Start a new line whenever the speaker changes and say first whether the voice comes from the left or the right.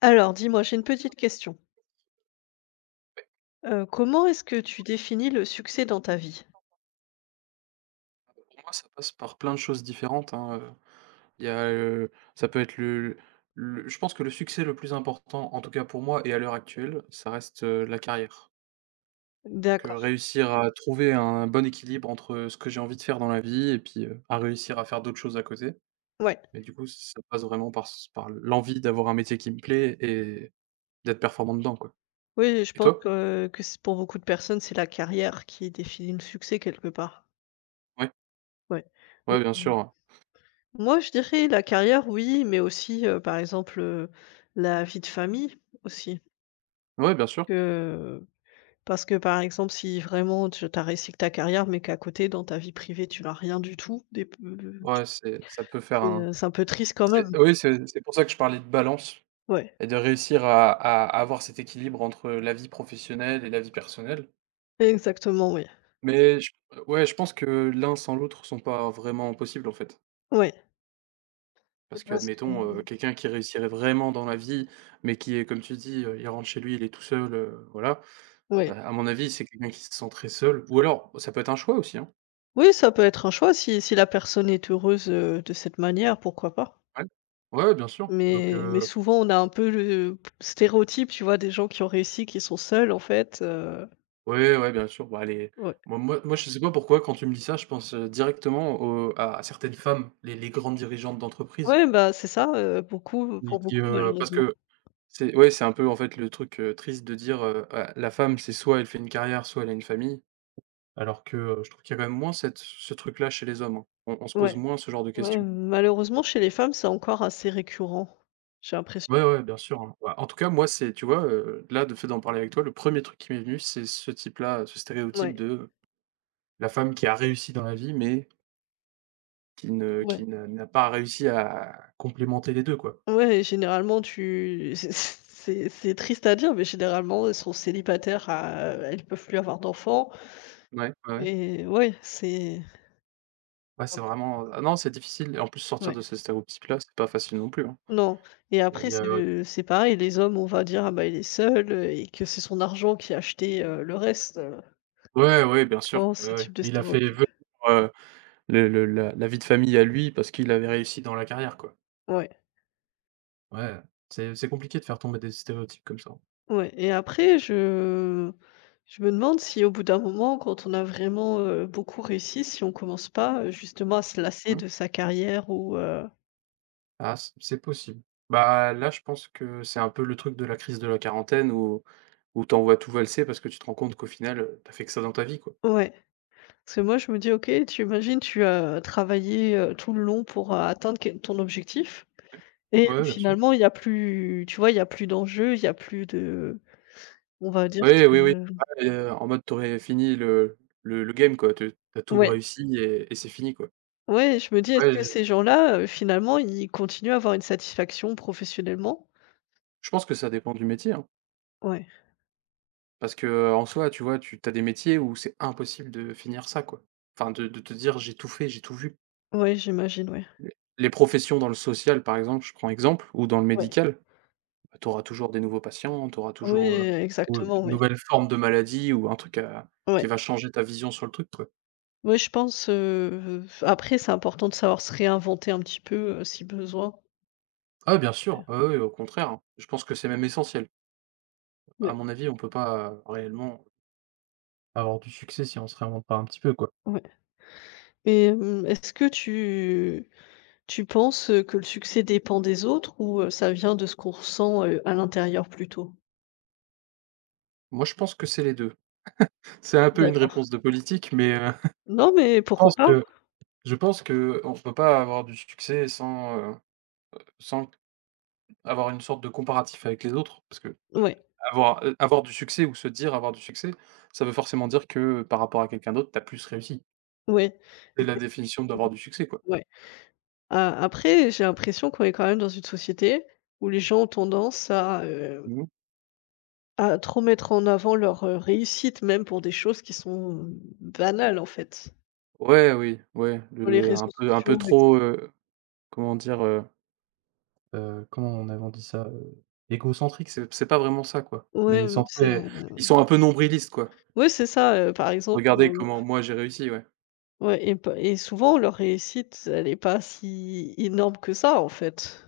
left: Alors, dis-moi, j'ai une petite question. Comment est-ce que tu définis le succès dans ta vie?
right: Ouais, pour moi, ça passe par plein de choses différentes, hein, il y a, ça peut être le je pense que le succès le plus important, en tout cas pour moi et à l'heure actuelle, ça reste, la carrière. Donc,
left: D'accord,
right: réussir à trouver un bon équilibre entre ce que j'ai envie de faire dans la vie et puis, à réussir à faire d'autres choses à côté.
left: ouais.
right: Mais du coup, ça passe vraiment par l'envie d'avoir un métier qui me plaît et d'être performant dedans, quoi.
left: Oui, je
right: Et
left: pense
right: toi?
left: que c'est pour beaucoup de personnes, c'est la carrière qui définit le succès quelque part.
right: Ouais,
left: Ouais.
right: ouais, bien
left: Mmh.
right: sûr, ouais.
left: Moi, je dirais la carrière, oui, mais aussi, par exemple, la vie de famille aussi.
right: Ouais, bien sûr.
left: Que parce que, par exemple, si vraiment tu as réussi que ta carrière, mais qu'à côté, dans ta vie privée, tu n'as rien du tout,
right: Ouais, c'est ça peut faire un
left: c'est, c'est un peu triste quand même.
right: c'est pour ça que je parlais de balance.
left: Ouais,
right: Et de réussir à avoir cet équilibre entre la vie professionnelle et la vie personnelle.
left: exactement, oui.
right: Mais je ouais, je pense que l'un sans l'autre sont pas vraiment possibles, en fait.
left: Ouais.
right: Parce
left: Parce que
right: qu'admettons,
left: mmh,
right: quelqu'un qui réussirait vraiment dans la vie, mais qui est, comme tu dis, il rentre chez lui, il est tout seul, voilà. Heu,
left: ouais.
right: à mon avis, c'est quelqu'un qui se sent très seul, ou alors ça peut être un choix aussi, hein.
left: Oui, ça peut être un choix si la personne est heureuse, de cette manière, pourquoi pas?
right: Ouais. Ouais, ouais, bien sûr.
left: Mais souvent, on a un peu le stéréotype, tu vois, des gens qui ont réussi, qui sont seuls, en fait,
right: Ouais, ouais, bien sûr. Bah, les
left: ouais.
right: moi moi moi, je sais pas pourquoi quand tu me dis ça, je pense, directement au à certaines femmes, les grandes dirigeantes d'entreprise.
left: Ouais, bah, c'est ça, beaucoup pour beaucoup,
right: Parce
left: malheureusement.
right: que c'est un peu, en fait, le truc, triste de dire, ah, la femme, c'est soit elle fait une carrière, soit elle a une famille, alors que, je trouve qu'il y a quand même moins cette, ce truc-là chez les hommes, hein. On se pose
left: Ouais,
right: moins ce genre de
left: ouais,
right: questions.
left: malheureusement, chez les femmes, c'est encore assez récurrent, j'ai l'impression.
right: Ouais, ouais, bien sûr, hein. Bah, en tout cas, moi, c'est, tu vois, là, de fait d'en parler avec toi, le premier truc qui m'est venu, c'est ce type-là, ce stéréotype
left: Ouais,
right: de, la femme qui a réussi dans la vie, mais qui ne qui
left: ouais,
right: ne n'a pas réussi à complémenter les deux, quoi.
left: ouais et généralement, tu c'est triste à dire, mais généralement, elles sont célibataires à elles peuvent plus avoir d'enfants.
right: Ouais, ouais, ouais.
left: Et ouais, c'est
right: Ouais, c'est vraiment, ah non, c'est difficile, et en plus sortir
left: ouais.
right: de ce stéréotype-là, c'est pas facile non plus, hein.
left: Non et
right: Il
left: après
right: y a il y a
left: c'est pareil, les hommes, on va dire: «Ah bah, il est seul» et que c'est son argent qui a acheté, le reste.
right: ouais, ouais, bien sûr,
left: Oh, ce
right: ouais, ouais.
left: type de
right: Il a fait vœu
left: stéréotype.
right: pour, le la vie de famille à lui parce qu'il avait réussi dans la carrière, quoi.
left: Ouais,
right: Ouais, c'est compliqué de faire tomber des stéréotypes comme ça.
left: ouais et après je me demande si au bout d'un moment, quand on a vraiment, beaucoup réussi, si on commence pas, justement à se lasser
right: Mmh.
left: de sa carrière ou
right: Ah, c'est possible. Bah, là, je pense que c'est un peu le truc de la crise de la quarantaine, où t'envoies tout valser parce que tu te rends compte qu'au final, tu fait que ça dans ta vie, quoi.
left: ouais. Parce que moi je me dis: «OK, tu imagines, tu as travaillé, tout le long pour, atteindre quel ton objectif». Et
right: Ouais, ouais, bien sûr.
left: finalement, il y a plus tu vois, il y a plus d'enjeu, il y a plus de on va dire
right: Oui,
left: que
right: oui, oui. Ouais, en mode t'aurais fini le game, quoi. Tu tout
left: ouais,
right: réussi, et c'est fini, quoi.
left: ouais, je me dis: «Est-ce que
right: Ouais,
left: ces gens-là, finalement, ils continuent à avoir une satisfaction professionnellement?»
right: je pense que ça dépend du métier, hein.
left: Ouais,
right: Parce que en soi, tu vois, tu as des métiers où c'est impossible de finir ça, quoi. Enfin, de te dire: «J'ai tout fait, j'ai tout vu».
left: ouais, j'imagine, ouais,
right: Les les professions dans le social, par exemple, je prends exemple, ou dans le
left: ouais,
right: médical, bah, tu auras toujours des nouveaux patients, tu auras toujours,
left: ouais,
right: Oui, oui.
left: exactement,
right: une
left: ouais,
right: nouvelle forme de maladie ou un truc à
left: ouais.
right: qui va changer ta vision sur le truc, quoi.
left: Ouais, je pense, après, c'est important de savoir se réinventer un petit peu, si besoin.
right: Ah bien sûr, ah oui, au contraire, hein. Je pense que c'est même essentiel. À
left: Ouais,
right: mon avis, on peut pas, réellement avoir du succès si on se réinvente pas un petit peu, quoi.
left: ouais et est-ce que tu penses, que le succès dépend des autres ou ça vient de ce qu'on ressent, à l'intérieur plutôt?
right: Moi, je pense que c'est les 2. C'est un peu une
left: D'accord.
right: réponse de politique, mais,
left: Non, mais
right: je
left: pourquoi
right: pense
left: pas?
right: que je pense que on peut pas avoir du succès sans, sans avoir une sorte de comparatif avec les autres.
left: Ouais,
right: Avoir du succès, ou se dire avoir du succès, ça veut forcément dire que par rapport à quelqu'un d'autre, tu as plus réussi.
left: ouais,
right: C'est la définition d'avoir du succès, quoi.
left: ouais. A Après, j'ai l'impression qu'on est quand même dans une société où les gens ont tendance à,
right: Mmh mh.
left: trop mettre en avant leur, réussite, même pour des choses qui sont banales, en fait,
right: Ouais, oui, ouais,
left: sur les
right: le un
left: réseaux
right: peu, un peu
left: sociaux et
right: trop,
left: cetera.
right: comment dire? Comment on avait on dit ça? Égocentrique, c'est pas vraiment ça, quoi.
left: Ouais,
right: Mais
left: mmh, c'est
right: centré ils sont un peu nombrilistes, quoi.
left: ouais, c'est ça, par exemple,
right: «Regardez comment moi j'ai réussi», ouais.
left: ouais et p et souvent leur réussite, elle est pas si énorme que ça, en fait.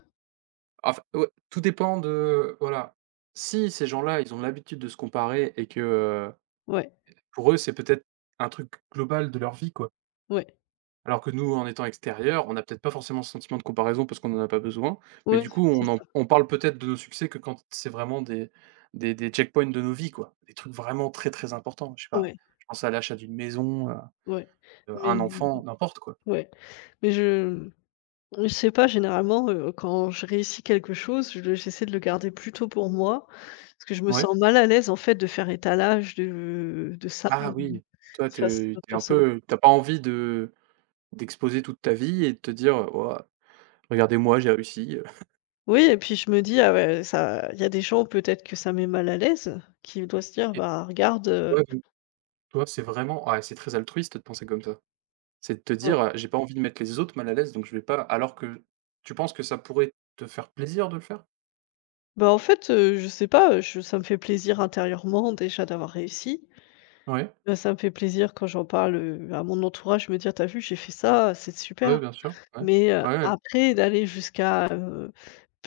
right: Enf ouais, tout dépend de voilà. Si ces gens-là, ils ont l'habitude de se comparer, et que,
left: Ouais,
right: pour eux, c'est peut-être un truc global de leur vie, quoi.
left: ouais,
right: Alors que nous, en étant extérieurs, on n'a peut-être pas forcément ce sentiment de comparaison parce qu'on n'en a pas besoin, mais
left: ouais,
right: du coup,
left: c'est ça.
right: on parle peut-être de nos succès que quand c'est vraiment des, des checkpoints de nos vies, quoi. Des trucs vraiment très, très importants. Je sais pas,
left: Ouais,
right: je pense à l'achat d'une maison, à
left: ouais, mais
right: un enfant, n'importe quoi.
left: ouais, mais je sais pas, généralement, quand je réussis quelque chose, je le j'essaie de le garder plutôt pour moi, parce que je me
right: Ouais.
left: sens mal à l'aise, en fait, de faire étalage de ça,
right: Ah oui, toi,
left: face à
right: t'es
left: d'autres
right: es un
left: personnes.
right: peu, t'as pas envie de d'exposer toute ta vie et de te dire: oh, regardez-moi, j'ai réussi.
left: Oui et puis je me dis: «Ah ouais, ça il y a des gens, peut-être que ça met mal à l'aise, qui doivent se dire:
right: Et
left: "Bah, regarde"
right: toi donc, toi, c'est vraiment, ouais, c'est très altruiste de penser comme ça. C'est de te
left: ouais».
right: dire, «J'ai pas envie de mettre les autres mal à l'aise, donc je vais pas», alors que tu penses que ça pourrait te faire plaisir de le faire?
left: Bah, en fait, je sais pas, je ça me fait plaisir intérieurement, déjà, d'avoir réussi.
right: Ouais,
left: Bah, ça me fait plaisir quand j'en parle, à mon entourage, me dire: t'as vu, j'ai fait ça, c'est
right: ouais,
left: super».
right: bien sûr, ouais.
left: Mais
right: Ouais, ouais,
left: après d'aller jusqu'à,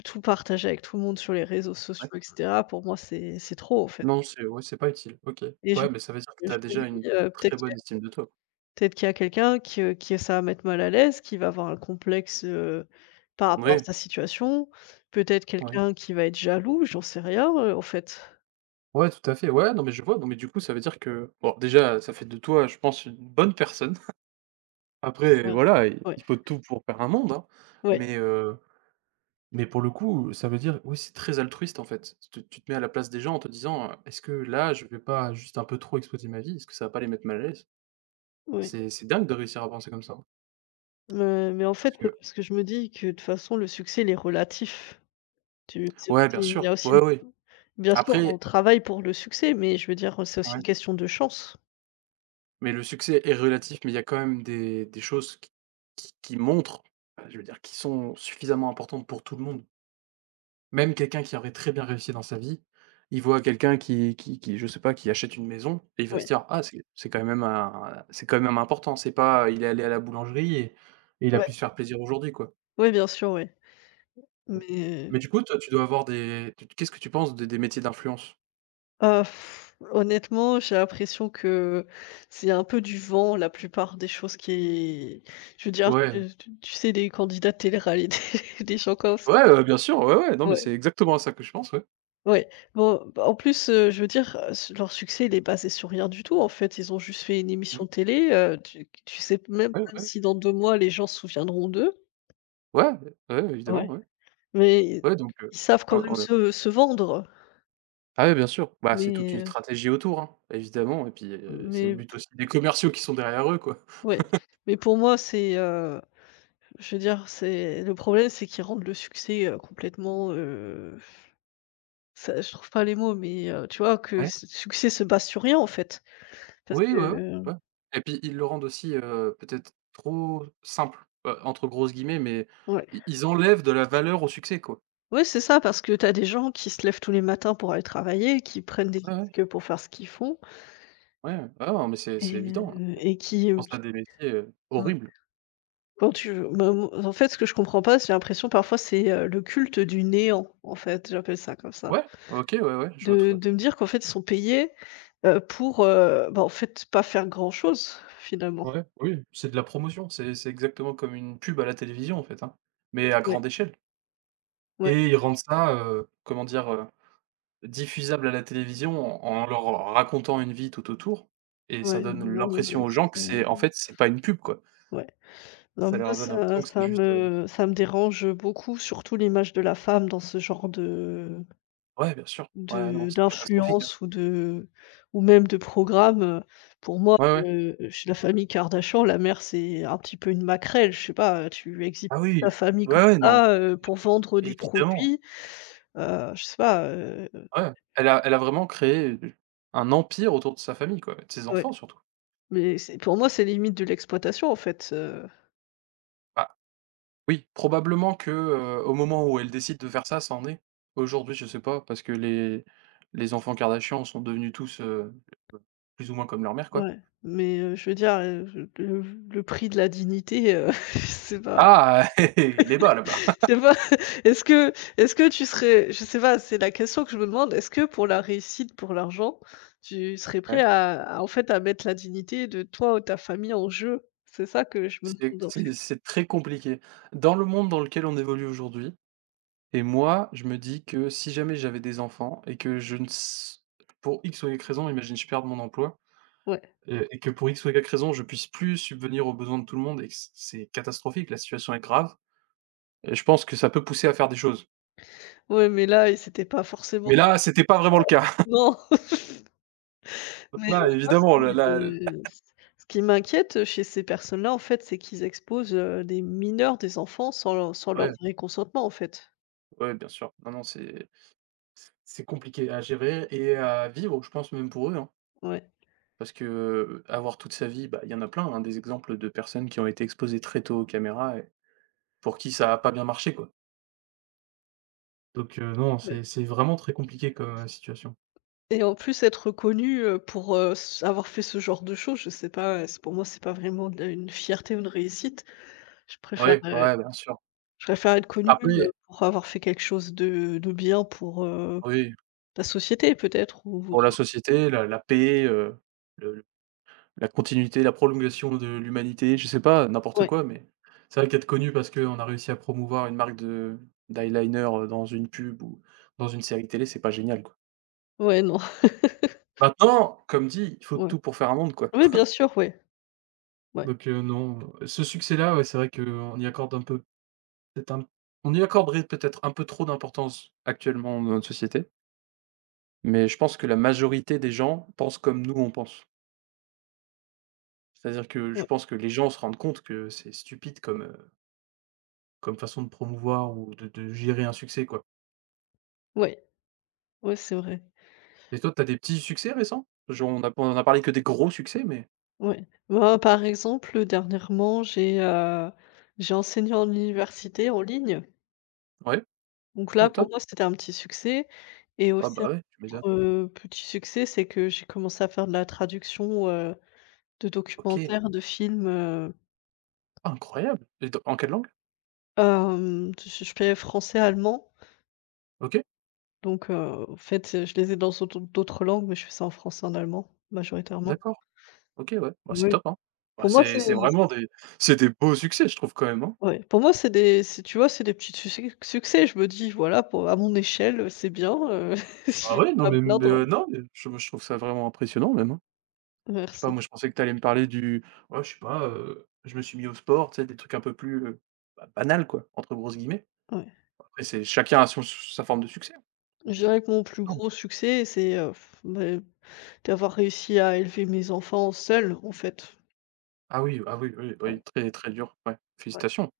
left: tout partager avec tout le monde sur les réseaux
right: ouais.
left: sociaux et cetera, pour moi, c'est trop, en fait
right: Non, c'est, ouais, c'est pas utile, OK.
left: et je
right: Ouais, mais ça veut dire que tu
left: je
right: as
left: me
right: déjà
left: dis,
right: une très bonne estime de toi.
left: peut-être qu'il y a quelqu'un qui ça va mettre mal à l'aise, qui va avoir un complexe, par rapport à
right: Oui,
left: sa situation, peut-être
right: oui.
left: quelqu'un qui va être jaloux, j'en sais rien, en fait.
right: Ouais, tout à fait. Ouais, non, mais je vois, non, mais du coup, ça veut dire que bon, déjà, ça fait de toi, je pense, une bonne personne. Après,
left: Ouais,
right: voilà, il
left: ouais,
right: il faut tout pour faire un monde, hein,
left: ouais,
right: mais heu mais pour le coup, ça veut dire oui, c'est très altruiste en fait. Tu te mets à la place des gens en te disant, «Est-ce que là, je vais pas juste un peu trop exploiter ma vie? Est-ce que ça va pas les mettre mal à l'aise?»
left: ouais.
right: C'est dingue de réussir à penser comme ça, hein,
left: Me mais en
right: parce
left: fait, c'est
right: que
left: parce que je me dis que, de toute façon, le succès, il est relatif. Tu c'est aussi
right: ouais, bien
left: il y
right: sûr,
left: a aussi
right: ouais, ouais.
left: bien sûr, on
right: Après
left: travaille pour le succès, mais je veux dire, c'est aussi
right: ouais,
left: une question de chance.
right: mais le succès est relatif, mais il y a quand même des choses qui qui montrent, bah, je veux dire, qui sont suffisamment importantes pour tout le monde. Même quelqu'un qui aurait très bien réussi dans sa vie, il voit quelqu'un qui je sais pas, qui achète une maison, et il va se
left: Ouais,
right: dire: «Ah, c'est quand même un, c'est quand même important, c'est pas il est allé à la boulangerie et il a pu
left: ouais,
right: se faire plaisir aujourd'hui, quoi».
left: ouais, bien sûr, ouais.
right: Ouais.
left: Mais,
right: Mais du coup toi, tu dois avoir des, tu qu'est-ce que tu penses des métiers d'influence?
left: heu, honnêtement, j'ai l'impression que c'est un peu du vent, la plupart des choses qui je veux dire,
right: Ouais.
left: tu sais, les candidats de télé-réalité, les gens comme ç
right: Ouais, bien sûr, ouais, ouais, non, mais
left: ouais,
right: c'est exactement à ça que je pense, ouais.
left: ouais. Bon, bah, en plus, je veux dire, s leur succès, il est basé sur rien du tout, en fait. Ils ont juste fait une
right: Mmh.
left: émission de télé, tu sais même
right: Ouais,
left: pas
right: ouais.
left: si dans 2 mois, les gens se souviendront d'eux.
right: Ouais, ouais, évidemment,
left: Ouais.
right: ouais.
left: Mais
right: Ouais donc
left: ils savent quand même
right: on a
left: se vendre,
right: ah ouais, bien sûr, bah, c'est toute
left: mais,
right: une stratégie autour, hein, évidemment, et puis, c'est le
left: mais
right: but aussi des commerciaux qui sont derrière eux, quoi.
left: ouais, mais pour moi, c'est, je veux dire, c'est le problème, c'est qu'ils rendent le succès, complètement, ça je trouve pas les mots, mais, tu vois que
right: Ouais.
left: ce succès se base sur rien, en fait. Parce
right: Oui,
left: que,
right: ouais, ouais, ouais, et puis ils le rendent aussi, peut-être trop «simple», entre grosses guillemets, mais
left: ouais,
right: i ils enlèvent de la valeur au succès, quoi.
left: ouais, c'est ça, parce que t'as des gens qui se lèvent tous les matins pour aller travailler, qui prennent des
right: Ouais, ouais,
left: risques pour faire ce qu'ils font
right: ouais, ouais. Ah non, mais c'est
left: et
right: évident, hein.
left: heu,
right: Je
left: et qui,
right: pense à des métiers,
left: ouais.
right: horribles.
left: Quand tu me me en fait, ce que je comprends pas, j'ai l'impression parfois c'est, le culte du néant, en fait, j'appelle ça comme ça.
right: Ouais, OK, ouais, ouais, je vois tout
left: De
right: à
left: de me dire qu'en fait, ils sont payés, pour, bah, en fait, pas faire grand-chose, finalement.
right: ouais, oui, c'est de la promotion, c'est exactement comme une pub à la télévision, en fait, hein, mais à
left: Ouais,
right: grande échelle,
left: ouais,
right: et ils rendent ça, comment dire, diffusable à la télévision en en leur racontant une vie tout autour, et ça
left: ouais,
right: donne
left: non, non, ouais,
right: l'impression aux gens que
left: ça
right: c'est en fait, c'est pas une pub, quoi.
left: ouais. Non,
right: Ça
left: moi,
right: leur donne
left: ça
right: l'impression que c'est
left: ça
right: juste,
left: me ça me dérange beaucoup, surtout l'image de la femme dans ce genre de
right: ouais, bien sûr. Ouais, non, c'est catastrophique, hein.
left: D'influence ou de ou même de programme, pour moi,
right: Ouais, ouais.
left: chez la famille Kardashian, la mère, c'est un petit peu une maquerelle, je sais pas, tu exhibes
right: Ah
left: ta
right: oui.
left: famille comme
right: Ouais, ouais, non.
left: ça, pour vendre
right: É
left: des
right: évidemment.
left: produits, je sais pas,
right: Ouais. Elle a vraiment créé, un empire autour de sa famille, quoi, et de ses
left: ouais,
right: enfants surtout.
left: mais c'est pour moi, c'est limite de l'exploitation, en fait,
right: Bah, oui, probablement que, au moment où elle décide de faire ça, ça en est. Aujourd'hui, je sais pas, parce que les enfants Kardashian sont devenus tous, plus ou moins comme leur mère, quoi.
left: ouais, mais, je veux dire, le prix de la dignité, je sais pas.
right: Ah! Il est bas, là-bas.
left: C'est pas est-ce que est-ce que tu serais je sais pas, c'est la question que je me demande, est-ce que pour la réussite, pour l'argent, tu serais prêt
right: Ouais.
left: à en fait, à mettre la dignité de toi ou ta famille en jeu? C'est ça que je me
right: C'est
left: demande, en
right: c'est
left: fait.
right: c'est très compliqué. Dans le monde dans lequel on évolue aujourd'hui. Et moi, je me dis que si jamais j'avais des enfants et que je ne s pour X ou Y raison, imagine, je perds mon emploi,
left: Ouais.
right: et que pour X ou Y raison, je puisse plus subvenir aux besoins de tout le monde et que c'est catastrophique, la situation est grave, je pense que ça peut pousser à faire des choses.
left: Ouais, mais là, c'était pas forcément
right: Mais là, c'était pas vraiment le cas.
left: non,
right: Donc
left: mais
right: là,
left: moi
right: évidemment, là là
left: ce qui m'inquiète chez ces personnes-là, en fait, c'est qu'ils exposent, des mineurs, des enfants sans leur
right: ouais,
left: vrai consentement, en fait.
right: ouais, bien sûr. Non, non, c'est compliqué à gérer et à vivre, je pense même pour eux, hein.
left: Ouais,
right: Parce que, avoir toute sa vie, bah, il y en a plein, hein, des exemples de personnes qui ont été exposées très tôt aux caméras et pour qui ça a pas bien marché, quoi. Non,
left: ouais.
right: c'est vraiment très compliqué comme, situation.
left: Et en plus être connu, pour, s avoir fait ce genre de choses, je sais pas, c'est pour moi c'est pas vraiment de une fierté ou une réussite. Je préfère,
right: Oui,
left: heu,
right: ouais, bien sûr.
left: je préfère être connu
right: Après,
left: pour avoir fait quelque chose de bien pour,
right: oui,
left: la société peut-être ou
right: pour la société, la paix, le le- la continuité, la prolongation de l'humanité, je sais pas, n'importe
left: ouais,
right: quoi, mais c'est vrai qu'être connu parce qu'on a réussi à promouvoir une marque de d'eyeliner, dans une pub ou dans une série télé, c'est pas génial, quoi.
left: ouais, non,
right: Maintenant, comme dit, il faut
left: ouais.
right: tout pour faire un monde, quoi.
left: Oui, bien sûr, ouais, ouais,
right: Non, ce succès-là, ouais, c'est vrai qu'on y accorde un peu, peut-être un on y accorderait peut-être un peu trop d'importance actuellement dans notre société. Mais je pense que la majorité des gens pensent comme nous, on pense. C'est-à-dire que je
left: ouais,
right: pense que les gens se rendent compte que c'est stupide comme, comme façon de promouvoir ou de gérer un succès, quoi.
left: ouais, ouais, c'est vrai,
right: Et toi, t'as des petits succès récents? Genre on a parlé que des gros succès, mais
left: ouais. Moi, par exemple, dernièrement, j'ai enseigné en université en ligne,
right: ouais,
left: donc
right: ouais,
left: là, pour
right: top.
left: moi, c'était un petit succès et
right: Ah
left: aussi.
right: bah, ouais, tu m'étonnes.
left: Petit succès, c'est que j'ai commencé à faire de la traduction, de
right: OK,
left: documentaires, de films,
right: incroyable, et dans en quelle langue?
left: je fais français, allemand,
right: OK,
left: donc en fait, je les ai dans autre d'autres langues, mais je fais ça en français, et en allemand, majoritairement.
right: d'accord. OK, ouais, bah, c'est
left: Oui.
right: top, hein. Bah,
left: Pour moi,
right: c'est
left: c'est
right: c'est vraiment des, c'est des beaux succès, je trouve quand même, hein.
left: ouais, pour moi, c'est des c'est tu vois, c'est des petits succès. Je me dis: «Voilà, pour à mon échelle, c'est bien, je
right: Ah
left: vais
right: ouais, non,
left: pas me
right: mais,
left: plaindre».
right: non, mais je trouve ça vraiment impressionnant même, hein. Je sais pas,
left: Merci,
right: moi je pensais que tu allais me parler du ouais, je sais pas, je me suis mis au sport, tu sais? Des trucs un peu plus, bah, «banals» quoi, entre grosses guillemets.
left: ouais.
right: Après c'est chacun a son s sa forme de succès.
left: Je
right: Mais
left: dirais que mon plus
right: non,
left: gros succès, c'est, d'avoir réussi à élever mes enfants seul en fait.
right: ah oui, ah oui, oui,
left: Ouais,
right: oui, très, très dur, ouais.
left: ouais.
right: Félicitations,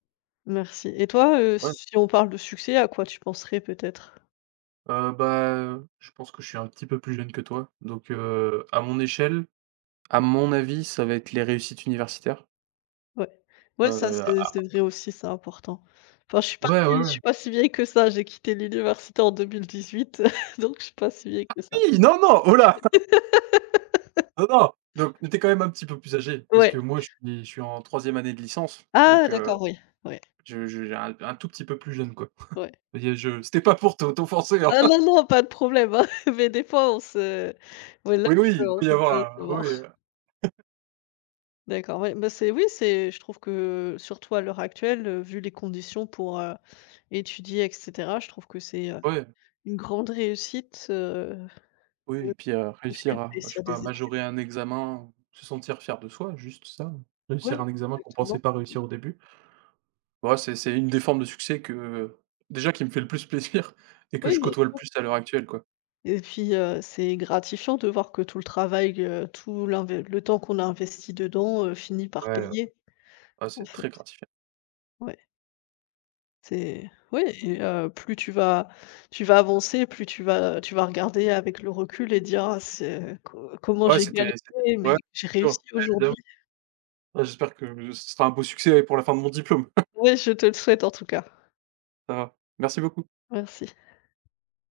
left: Merci. Et toi,
right: ouais.
left: si on parle de succès, à quoi tu penserais peut-être?
right: Je pense que je suis un petit peu plus jeune que toi, donc à mon échelle, à mon avis, ça va être les réussites universitaires.
left: Ouais. Ouais, ça,
right: Heu,
left: c'est
right: ah
left: c'est vrai aussi, c'est important. Enfin,
right: ouais, ouais,
left: je
right: ouais.
left: suis pas si vieille que ça, j'ai quitté l'université en 2018, donc je suis pas si vieille que ça.
right: Oui! Non, non! Oh là! Non, non! Donc mais tu es quand même un petit peu plus âgé, parce
left: Ouais.
right: que moi je suis en troisième année de licence, donc
left: Ah d'accord, oui. Ouais,
right: Je un tout petit peu plus jeune, quoi.
left: ouais.
right: Il je c'était pas pour t'offenser, hein.
left: Ah non, non, pas de problème, hein, mais des fois on se ouais, là,
right: Oui, oui,
left: je
right: il
left: on
right: peut y
left: peut pas
right: avoir, oui,
left: savoir. D'accord, ouais, bah, c'est oui, c'est je trouve que surtout à l'heure actuelle, vu les conditions pour, étudier et cetera, je trouve que c'est,
right: ouais,
left: une grande réussite,
right: oui,
left: pour
right: et
left: le
right: puis,
left: projet
right: réussir
left: de
right: à, je sais
left: réussir
right: pas,
left: des études.
right: majorer un examen, se sentir fier de soi, juste ça. Réussir
left: Oui,
right: un examen qu'on pensait
left: exactement.
right: pas réussir au début. Ouais, c'est une des formes de succès que déjà qui me fait le plus plaisir et que
left: Oui,
right: je
left: bien
right: côtoie le
left: sûr
right: plus à l'heure actuelle, quoi.
left: et puis, c'est gratifiant de voir que tout le travail, tout l'inve le temps qu'on a investi dedans, finit
right: Ouais,
left: par payer,
right: ah,
left: en
right: c'est
left: fait.
right: très gratifiant.
left: Ouais, c'est oui et plus tu vas avancer, plus tu vas regarder avec le recul et dire: «Ah c'est co comment
right: Ouais,
left: j'ai
right: c'était
left: galéré,
right: c'était ouais,
left: mais
right: bien
left: j'ai réussi
right: sûr, bah,
left: aujourd'hui».
right: évidemment. Ouais, j'espère que ce sera un beau succès pour la fin de mon diplôme.
left: Ouais, je te le souhaite en tout cas.
right: Ça va. Merci beaucoup.
left: Merci.